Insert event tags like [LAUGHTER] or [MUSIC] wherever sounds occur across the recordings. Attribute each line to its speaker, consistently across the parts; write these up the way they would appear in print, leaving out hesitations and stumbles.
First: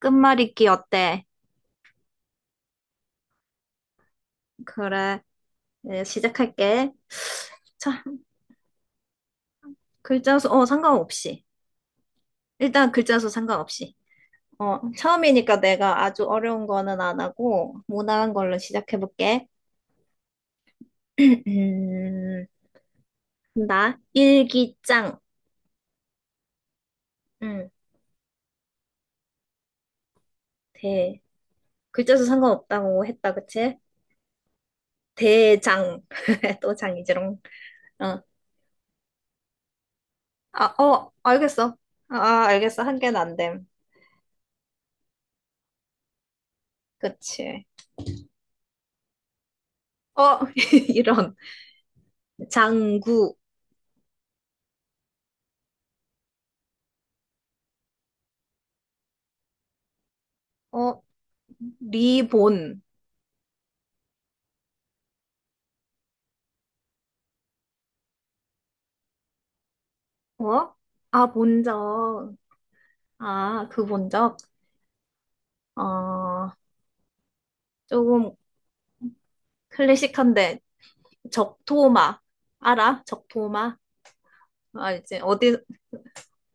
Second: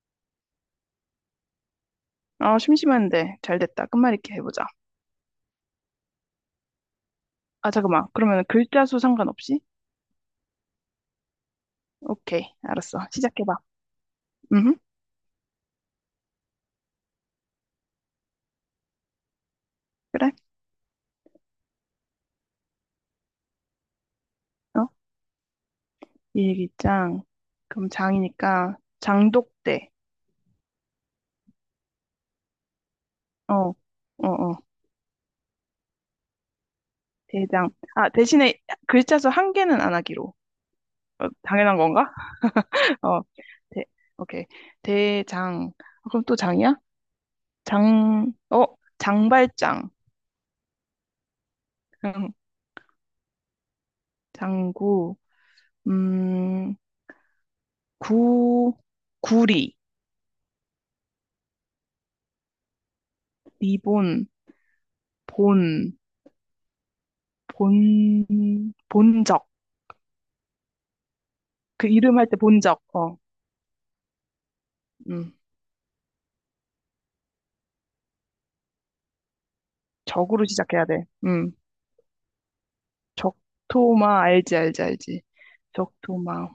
Speaker 1: 끝말잇기 어때?
Speaker 2: 아, 심심한데. 잘 됐다. 끝말잇기 해보자.
Speaker 1: 그래, 네, 시작할게.
Speaker 2: 아,
Speaker 1: 자,
Speaker 2: 잠깐만. 그러면 글자 수 상관없이?
Speaker 1: 글자 수, 상관없이.
Speaker 2: 오케이.
Speaker 1: 일단
Speaker 2: 알았어.
Speaker 1: 글자 수
Speaker 2: 시작해봐.
Speaker 1: 상관없이.
Speaker 2: 음.
Speaker 1: 처음이니까 내가 아주 어려운 거는 안 하고, 무난한 걸로 시작해볼게.
Speaker 2: 그래.
Speaker 1: [CLEARS THROAT] 음, 나,
Speaker 2: 어?
Speaker 1: 일기장.
Speaker 2: 일기장.
Speaker 1: 응.
Speaker 2: 그럼 장이니까 장독대.
Speaker 1: 대. 글자 수 상관없다고 했다,
Speaker 2: 어,
Speaker 1: 그치?
Speaker 2: 어, 어.
Speaker 1: 대장. [LAUGHS] 또 장이지롱.
Speaker 2: 대장. 아,
Speaker 1: 어,
Speaker 2: 대신에 글자 수 한 개는 안 하기로.
Speaker 1: 아, 어,
Speaker 2: 어,
Speaker 1: 알겠어.
Speaker 2: 당연한 건가?
Speaker 1: 아, 알겠어. 한
Speaker 2: [LAUGHS]
Speaker 1: 개는
Speaker 2: 어,
Speaker 1: 안 됨.
Speaker 2: 대, 오케이. 대장. 아, 그럼 또 장이야?
Speaker 1: 그치.
Speaker 2: 장, 어, 장발장.
Speaker 1: 어, [LAUGHS] 이런.
Speaker 2: [LAUGHS]
Speaker 1: 장구.
Speaker 2: 장구. 음, 구, 구리.
Speaker 1: 어, 리본.
Speaker 2: 리본. 본, 본적.
Speaker 1: 어? 아,
Speaker 2: 그 이름 할
Speaker 1: 본적.
Speaker 2: 때 본적. 어,
Speaker 1: 아, 그 본적?
Speaker 2: 음.
Speaker 1: 어, 조금
Speaker 2: 적으로
Speaker 1: 클래식한데,
Speaker 2: 시작해야 돼. 음.
Speaker 1: 적토마. 알아? 적토마?
Speaker 2: 적토마, 알지, 알지,
Speaker 1: 알지?
Speaker 2: 알지.
Speaker 1: 어디,
Speaker 2: 적토마.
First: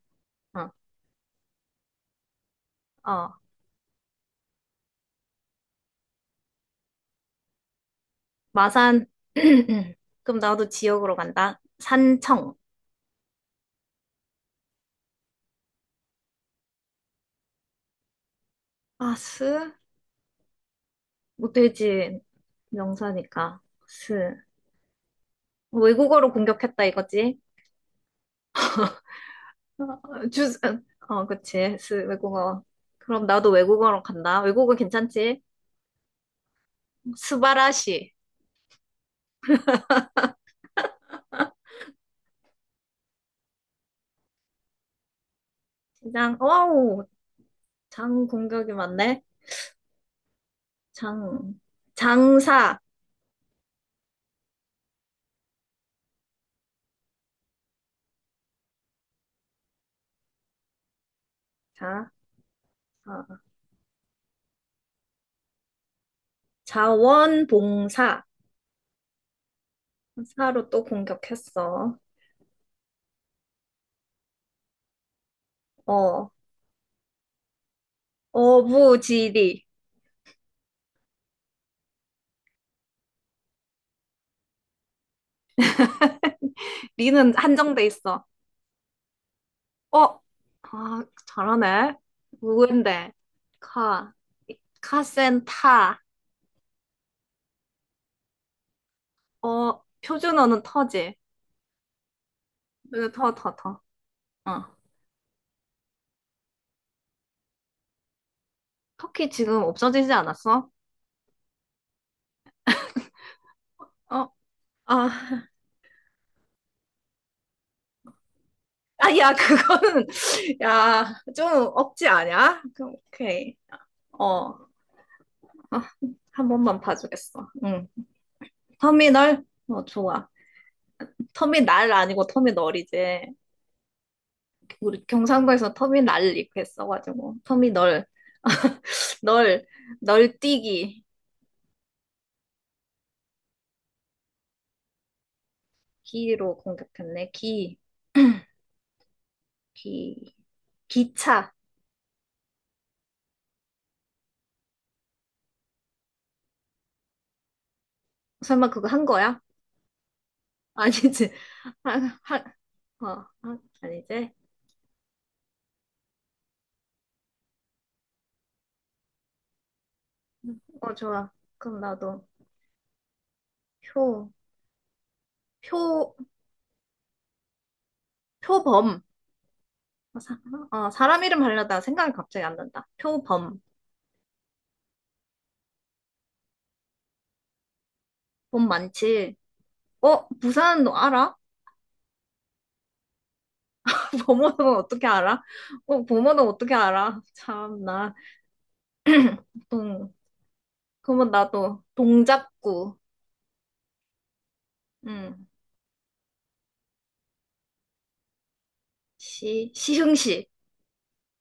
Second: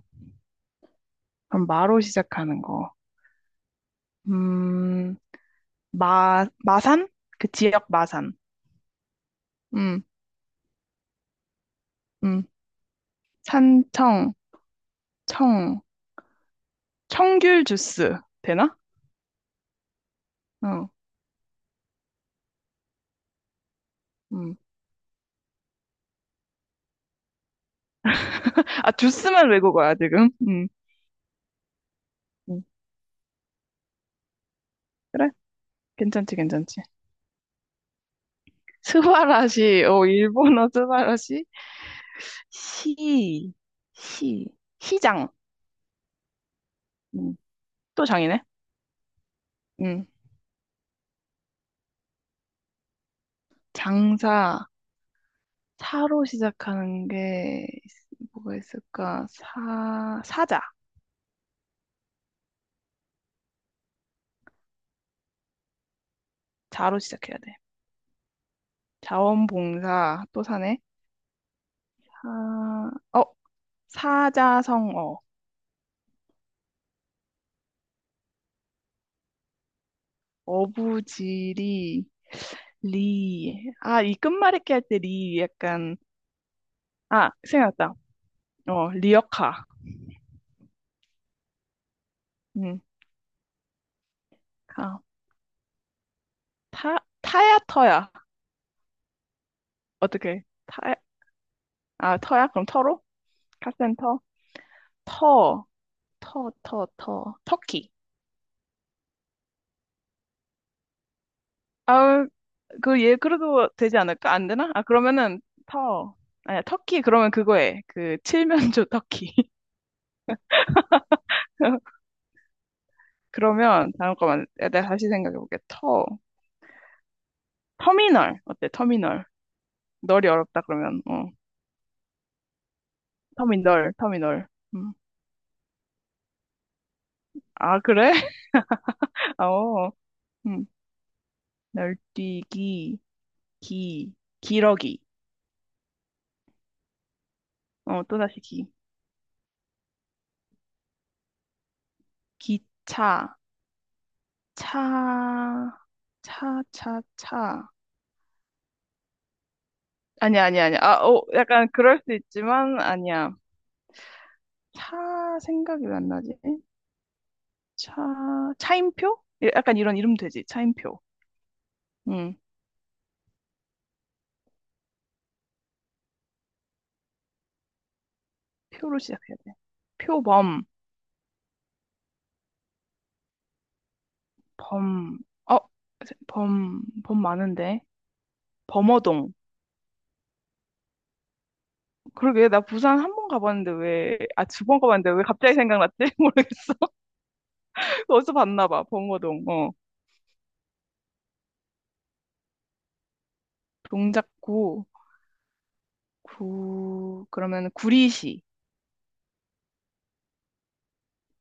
Speaker 1: 어,
Speaker 2: 그럼 마로 시작하는 거.
Speaker 1: 어,
Speaker 2: 음, 마, 마산? 그 지역 마산.
Speaker 1: 마산. [CLEARS THROAT]
Speaker 2: 음,
Speaker 1: 그럼 나도 지역으로 간다.
Speaker 2: 음.
Speaker 1: 산청.
Speaker 2: 산청, 청, 청귤 주스. 되나?
Speaker 1: 아, 스?
Speaker 2: 어,
Speaker 1: 못되지. 명사니까. 스.
Speaker 2: 음.
Speaker 1: 외국어로 공격했다 이거지?
Speaker 2: 아, 주스만 외국어야,
Speaker 1: 어,
Speaker 2: 지금.
Speaker 1: 주,
Speaker 2: 음.
Speaker 1: 어, 그치. 스, 외국어.
Speaker 2: 음.
Speaker 1: 그럼 나도 외국어로 간다. 외국어
Speaker 2: 그래?
Speaker 1: 괜찮지?
Speaker 2: 괜찮지, 괜찮지.
Speaker 1: 스바라시.
Speaker 2: 스바라시, 일본어 스바라시. 시, 시, 시장.
Speaker 1: 장, 와우.
Speaker 2: 음, 또
Speaker 1: 장
Speaker 2: 장이네.
Speaker 1: 공격이 많네.
Speaker 2: 음,
Speaker 1: 장, 장사.
Speaker 2: 장사, 사로 시작하는 게 뭐가 있을까? 사자.
Speaker 1: 자, 아,
Speaker 2: 자로 시작해야 돼.
Speaker 1: 자원봉사.
Speaker 2: 자원봉사, 또
Speaker 1: 사로
Speaker 2: 사네.
Speaker 1: 또 공격했어.
Speaker 2: 사, 어, 사자성어,
Speaker 1: 어, 어부지리.
Speaker 2: 어부지리, 리. 아, 이 끝말잇기 할 때 리 약간, 아,
Speaker 1: 리는 한정돼
Speaker 2: 생각났다.
Speaker 1: 있어.
Speaker 2: 어, 리어카.
Speaker 1: 어, 아, 잘하네.
Speaker 2: 응,
Speaker 1: 누군데? 카,
Speaker 2: 가.
Speaker 1: 카센타.
Speaker 2: 타, 타야 터야.
Speaker 1: 어,
Speaker 2: 어떻게?
Speaker 1: 표준어는 터지.
Speaker 2: 아, 터야? 그럼 터로?
Speaker 1: 으, 터.
Speaker 2: 카센터?
Speaker 1: 어.
Speaker 2: 터, 터, 터, 터. 터키.
Speaker 1: 터키 지금 없어지지 않았어?
Speaker 2: 아, 그래도 되지 않을까?
Speaker 1: 어,
Speaker 2: 안 되나? 아,
Speaker 1: 아.
Speaker 2: 그러면은, 터. 아니야, 터키, 그러면 그거에. 칠면조
Speaker 1: 아야
Speaker 2: 터키.
Speaker 1: 그거는 [LAUGHS] 야 좀
Speaker 2: [LAUGHS]
Speaker 1: 억지 아냐? 그럼 오케이.
Speaker 2: 그러면, 잠깐만.
Speaker 1: 어,
Speaker 2: 내가 다시 생각해볼게.
Speaker 1: 아,
Speaker 2: 터.
Speaker 1: 한 번만 봐주겠어. 응.
Speaker 2: 터미널. 어때, 터미널.
Speaker 1: 터미널. 어, 좋아.
Speaker 2: 널이 어렵다, 그러면. 어.
Speaker 1: 터미날 아니고 터미널이지.
Speaker 2: 터미널, 터미널. 음.
Speaker 1: 우리 경상도에서 터미날 이렇게 써가지고
Speaker 2: 아,
Speaker 1: 터미널.
Speaker 2: 그래? [LAUGHS]
Speaker 1: 널.
Speaker 2: 어. 음.
Speaker 1: 널뛰기.
Speaker 2: 널뛰기, 기, 기러기.
Speaker 1: 기로 공격했네. 기.
Speaker 2: 어, 또다시 기.
Speaker 1: 기. 기차.
Speaker 2: 기차. 차, 차, 차, 차.
Speaker 1: 설마 그거 한 거야?
Speaker 2: 아니야, 아니야,
Speaker 1: [LAUGHS]
Speaker 2: 아니야. 아, 오,
Speaker 1: 아니지.
Speaker 2: 약간 그럴 수 있지만,
Speaker 1: 한한어.
Speaker 2: 아니야.
Speaker 1: 아니지.
Speaker 2: 차 생각이 왜 안 나지? 차, 차임표? 예, 약간 이런 이름 되지.
Speaker 1: 어,
Speaker 2: 차임표.
Speaker 1: 좋아. 그럼 나도
Speaker 2: 응,
Speaker 1: 표표
Speaker 2: 표로
Speaker 1: 표범.
Speaker 2: 시작해야 돼.
Speaker 1: 어, 사,
Speaker 2: 표범,
Speaker 1: 어, 사람 이름 하려다 생각이 갑자기 안 난다. 표범.
Speaker 2: 범, 어, 범 많은데.
Speaker 1: 범
Speaker 2: 범어동.
Speaker 1: 많지. 어, 부산 너 알아?
Speaker 2: 그러게, 나 부산 한 번 가봤는데 왜,
Speaker 1: [LAUGHS]
Speaker 2: 아, 두
Speaker 1: 범어는
Speaker 2: 번
Speaker 1: 어떻게
Speaker 2: 가봤는데 왜
Speaker 1: 알아?
Speaker 2: 갑자기 생각났지?
Speaker 1: 어,
Speaker 2: [LAUGHS]
Speaker 1: 범어는 어떻게
Speaker 2: 모르겠어.
Speaker 1: 알아? 참 나.
Speaker 2: 어디서 봤나 봐, 범어동.
Speaker 1: [CLEARS THROAT]
Speaker 2: 어.
Speaker 1: 동, 그러면 나도 동작구.
Speaker 2: 동작구,
Speaker 1: 응.
Speaker 2: 구, 그러면 구리시.
Speaker 1: 시흥시.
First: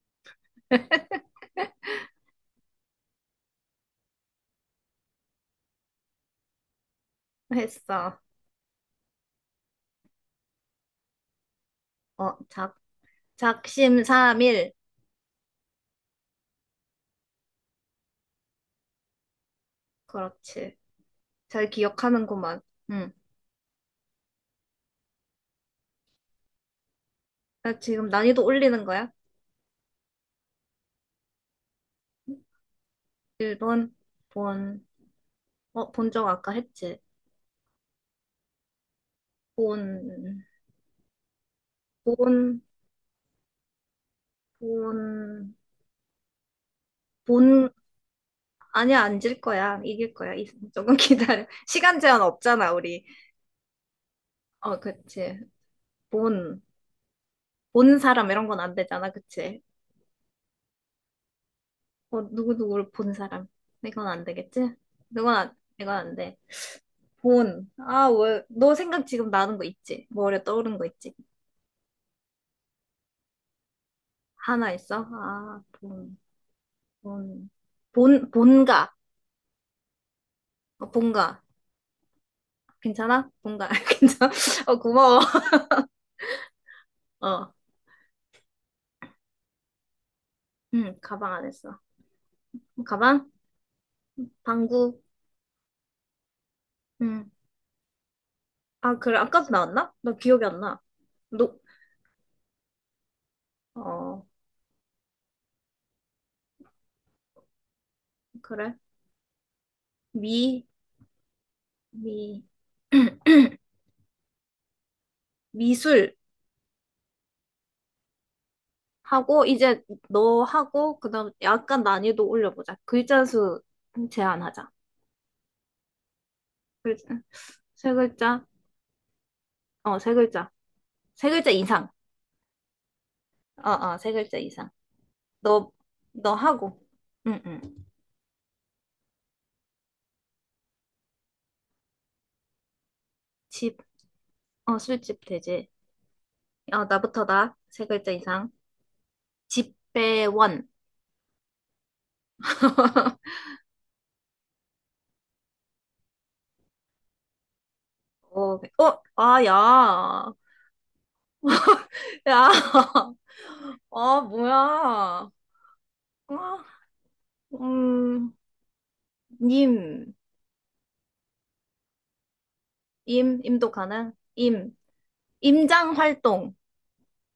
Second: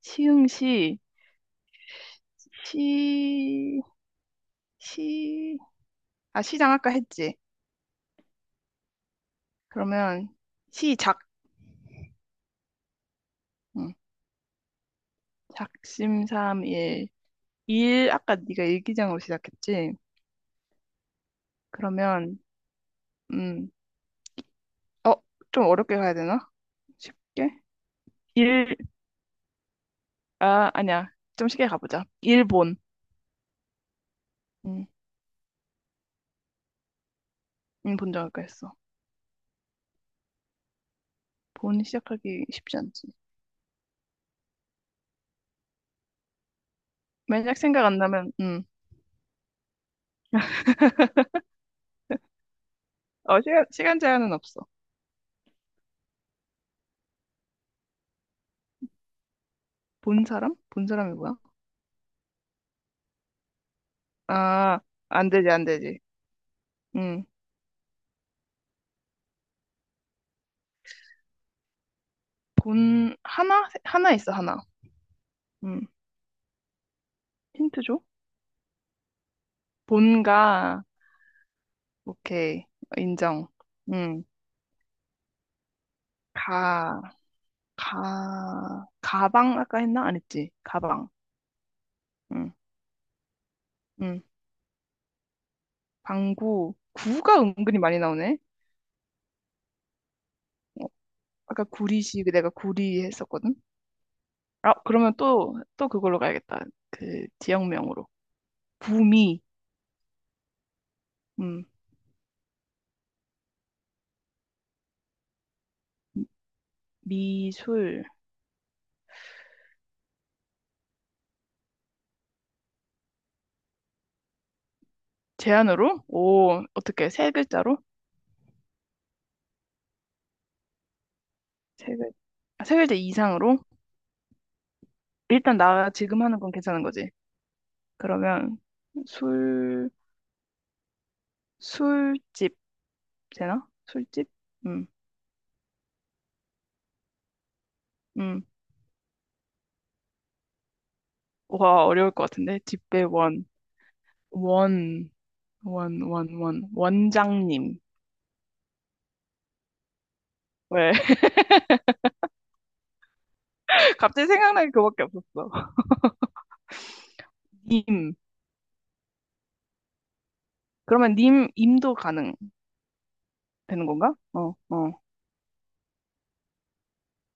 Speaker 2: 시흥시, 시, 시, 아, 시장 아까 했지.
Speaker 1: 했어.
Speaker 2: 그러면 시작,
Speaker 1: 어, 작,
Speaker 2: 응.
Speaker 1: 작심삼일.
Speaker 2: 작심삼일. 일, 아까 네가 일기장으로 시작했지.
Speaker 1: 그렇지. 잘
Speaker 2: 그러면,
Speaker 1: 기억하는구만. 응.
Speaker 2: 음, 어, 좀 어렵게 가야 되나? 쉽게?
Speaker 1: 나 지금 난이도
Speaker 2: 일,
Speaker 1: 올리는 거야?
Speaker 2: 아, 아니야. 좀 쉽게 가보자. 일본.
Speaker 1: 일 번. 본.
Speaker 2: 응,
Speaker 1: 어, 본 적 아까 했지.
Speaker 2: 응, 본적 아까 했어.
Speaker 1: 본,
Speaker 2: 본 시작하기
Speaker 1: 본.
Speaker 2: 쉽지 않지.
Speaker 1: 본,
Speaker 2: 만약
Speaker 1: 본,
Speaker 2: 생각 안 나면, 응.
Speaker 1: 아니야, 안 질 거야. 이길 거야. 조금 기다려. [LAUGHS] 시간 제한 없잖아, 우리.
Speaker 2: 어, 시간 제한은 없어.
Speaker 1: 어, 그치. 본, 본 사람 이런 건 안 되잖아, 그치?
Speaker 2: 본 사람? 본 사람이 뭐야?
Speaker 1: 어, 누구누구를 본 사람. 이건 안 되겠지?
Speaker 2: 아, 안 되지, 안
Speaker 1: 이건
Speaker 2: 되지.
Speaker 1: 안 돼.
Speaker 2: 응.
Speaker 1: 본. 아, 왜, 너 생각 지금 나는 거 있지? 머리에 떠오른 거 있지?
Speaker 2: 본 하나 하나 있어 하나.
Speaker 1: 하나 있어? 아,
Speaker 2: 음
Speaker 1: 본,
Speaker 2: 힌트 줘.
Speaker 1: 본가.
Speaker 2: 본가.
Speaker 1: 어, 본가.
Speaker 2: 오케이.
Speaker 1: 괜찮아?
Speaker 2: 인정.
Speaker 1: 본가. [LAUGHS]
Speaker 2: 음가.
Speaker 1: 괜찮아? 어, 고마워.
Speaker 2: 가
Speaker 1: 어,
Speaker 2: 가 가방 아까 했나 안 했지?
Speaker 1: 응,
Speaker 2: 가방.
Speaker 1: 가방 안 했어. 가방?
Speaker 2: 음음
Speaker 1: 방구.
Speaker 2: 방구.
Speaker 1: 응.
Speaker 2: 구가 은근히 많이 나오네.
Speaker 1: 아, 그래. 아까도 나왔나? 나 기억이 안 나.
Speaker 2: 어,
Speaker 1: 노,
Speaker 2: 아까 구리시 내가 구리 했었거든.
Speaker 1: 어,
Speaker 2: 아, 그러면 또 그걸로 가야겠다. 그 지역명으로
Speaker 1: 그래.
Speaker 2: 구미.
Speaker 1: 미,
Speaker 2: 음
Speaker 1: 미, [CLEARS THROAT] 미술
Speaker 2: 미술.
Speaker 1: 하고, 이제 너 하고, 그 다음 약간 난이도 올려보자. 글자 수 제한하자.
Speaker 2: 제안으로. 오, 어떻게?
Speaker 1: 글자,
Speaker 2: 세 글자로?
Speaker 1: 세 글자, 어, 세 글자. 세 글자 이상.
Speaker 2: 세 글, 세 글자 이상으로?
Speaker 1: 세 글자 이상.
Speaker 2: 일단
Speaker 1: 너,
Speaker 2: 나 지금
Speaker 1: 너
Speaker 2: 하는 건
Speaker 1: 하고.
Speaker 2: 괜찮은 거지.
Speaker 1: 응, 응.
Speaker 2: 그러면 술 술집 되나?
Speaker 1: 집,
Speaker 2: 술집?
Speaker 1: 어,
Speaker 2: 음.
Speaker 1: 술집 되지. 어, 나부터 나. 세 글자
Speaker 2: 음.
Speaker 1: 이상. 집배원.
Speaker 2: 와, 어려울 것 같은데. 집배
Speaker 1: [LAUGHS]
Speaker 2: 원. 원. 원, 원, 원. 원장님.
Speaker 1: 어, 네. 어, 아, 야.
Speaker 2: 왜?
Speaker 1: 야. [LAUGHS]
Speaker 2: [LAUGHS]
Speaker 1: 아,
Speaker 2: 갑자기 생각나는 그거밖에
Speaker 1: 뭐야.
Speaker 2: 없었어.
Speaker 1: 아,
Speaker 2: 님.
Speaker 1: 음, 님.
Speaker 2: 그러면 님, 임도 가능
Speaker 1: 임, 임도
Speaker 2: 되는
Speaker 1: 가능?
Speaker 2: 건가? 어,
Speaker 1: 임.
Speaker 2: 어.
Speaker 1: 임장 활동.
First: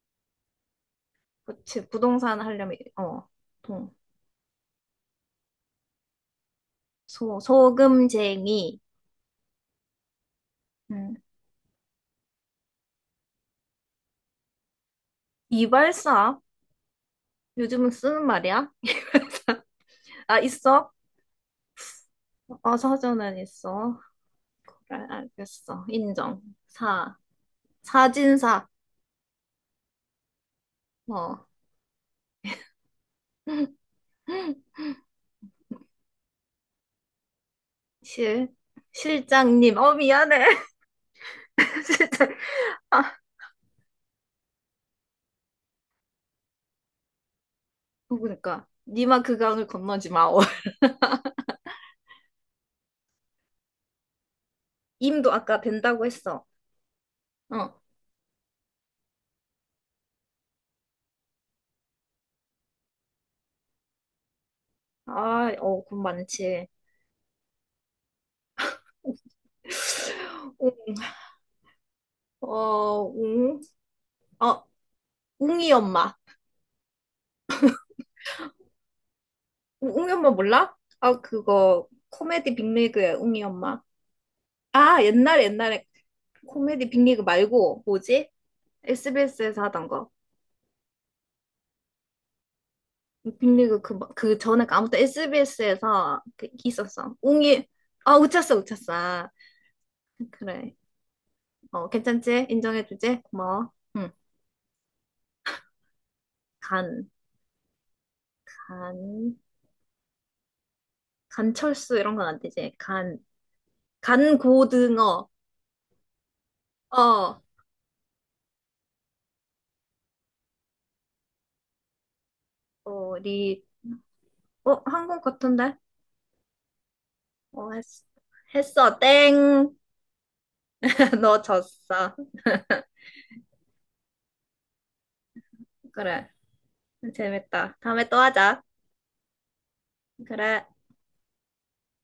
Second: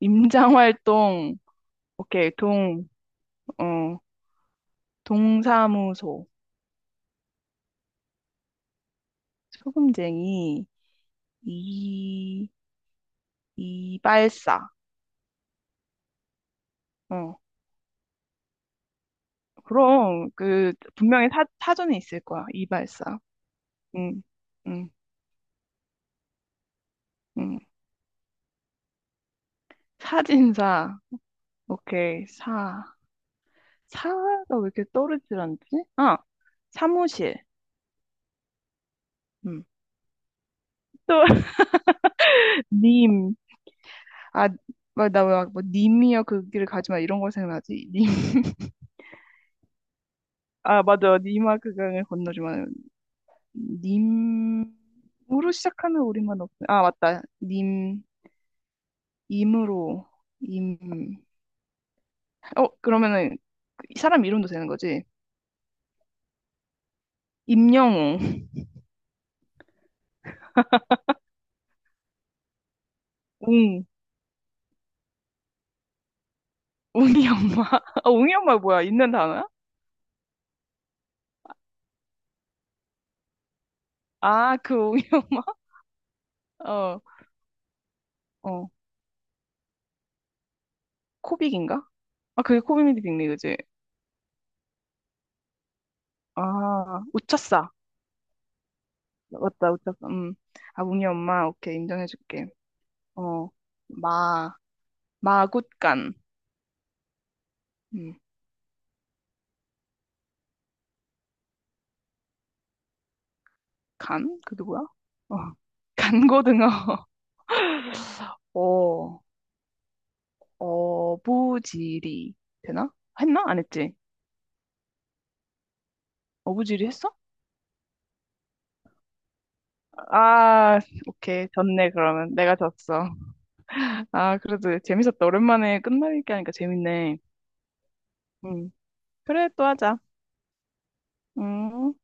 Speaker 2: 임장 활동.
Speaker 1: 그치,
Speaker 2: 오케이.
Speaker 1: 부동산 하려면,
Speaker 2: 동.
Speaker 1: 어, 동.
Speaker 2: 어. 동사무소.
Speaker 1: 소, 소금쟁이.
Speaker 2: 소금쟁이.
Speaker 1: 음.
Speaker 2: 이. 이발사.
Speaker 1: 이발사?
Speaker 2: 어.
Speaker 1: 요즘은 쓰는 말이야?
Speaker 2: 그럼
Speaker 1: 아,
Speaker 2: 그
Speaker 1: 있어?
Speaker 2: 분명히 사전에 있을 거야.
Speaker 1: 어,
Speaker 2: 이발사.
Speaker 1: 사전은 있어.
Speaker 2: 응, 응,
Speaker 1: 그래, 알겠어. 인정. 사.
Speaker 2: 응.
Speaker 1: 사진사.
Speaker 2: 사진사.
Speaker 1: 어.
Speaker 2: 오케이. 사.
Speaker 1: [LAUGHS]
Speaker 2: 사가 왜 이렇게 떠오르질 않지? 아, 사무실.
Speaker 1: 실,
Speaker 2: 응.
Speaker 1: 실장님. 어, 미안해.
Speaker 2: 또 [LAUGHS]
Speaker 1: [LAUGHS] 실장. 아,
Speaker 2: 님. 아, 나왜뭐 님이여 그 길을 가지 마 이런 거 생각나지? 님.
Speaker 1: 어, 그러니까. 니마 그 강을 건너지 마오. [LAUGHS]
Speaker 2: 아, 맞아. 님아 그 강을 건너지 마.
Speaker 1: 임도
Speaker 2: 님으로
Speaker 1: 아까
Speaker 2: 시작하는
Speaker 1: 된다고
Speaker 2: 우리만
Speaker 1: 했어.
Speaker 2: 없. 아, 맞다.
Speaker 1: 어.
Speaker 2: 님. 임으로. 임. 어, 그러면은 그 사람 이름도 되는 거지?
Speaker 1: 아, 어, 돈 많지.
Speaker 2: 임영웅,
Speaker 1: [LAUGHS] 웅?
Speaker 2: 웅,
Speaker 1: 어, 웅이 엄마.
Speaker 2: 웅이 엄마. [LAUGHS] 아, 웅이 엄마 뭐야? 있는 단어야?
Speaker 1: 웅이 엄마 몰라? 아, 그거, 코미디 빅리그야, 웅이 엄마.
Speaker 2: 아, 그
Speaker 1: 아,
Speaker 2: 웅이 엄마.
Speaker 1: 옛날에,
Speaker 2: [LAUGHS]
Speaker 1: 옛날에. 코미디
Speaker 2: 어,
Speaker 1: 빅리그 말고, 뭐지?
Speaker 2: 어,
Speaker 1: SBS에서 하던 거.
Speaker 2: 코빅인가? 아, 그게 코빅이 빅리 그지?
Speaker 1: 빅리그 그, 그 전에 그 아무튼 SBS에서 그
Speaker 2: 아,
Speaker 1: 있었어. 웅이,
Speaker 2: 웃쳤어.
Speaker 1: 아, 웃쳤어.
Speaker 2: 맞다, 웃쳤어. 음.
Speaker 1: 그래.
Speaker 2: 아, 웅이 엄마. 오케이,
Speaker 1: 어,
Speaker 2: 인정해줄게.
Speaker 1: 괜찮지? 인정해주지?
Speaker 2: 어,
Speaker 1: 고마워. 응.
Speaker 2: 마, 마굿간.
Speaker 1: 간,
Speaker 2: 음,
Speaker 1: 간, 간철수 이런 건 안 되지. 간,
Speaker 2: 간? 그 누구야?
Speaker 1: 간고등어.
Speaker 2: 어, 간고등어. [LAUGHS]
Speaker 1: 어,
Speaker 2: 어, 어부지리. 되나?
Speaker 1: 어
Speaker 2: 했나? 안
Speaker 1: 리.
Speaker 2: 했지?
Speaker 1: 어, 한국 같은데?
Speaker 2: 어부지리 했어?
Speaker 1: 어, 했어. 했어, 땡.
Speaker 2: 아,
Speaker 1: [LAUGHS] 너
Speaker 2: 오케이. 졌네,
Speaker 1: 졌어.
Speaker 2: 그러면. 내가 졌어. 아, 그래도 재밌었다. 오랜만에 끝날
Speaker 1: 그래.
Speaker 2: 얘기하니까 재밌네.
Speaker 1: 재밌다. 다음에 또 하자.
Speaker 2: 음. 그래, 또 하자.
Speaker 1: 그래.
Speaker 2: 음.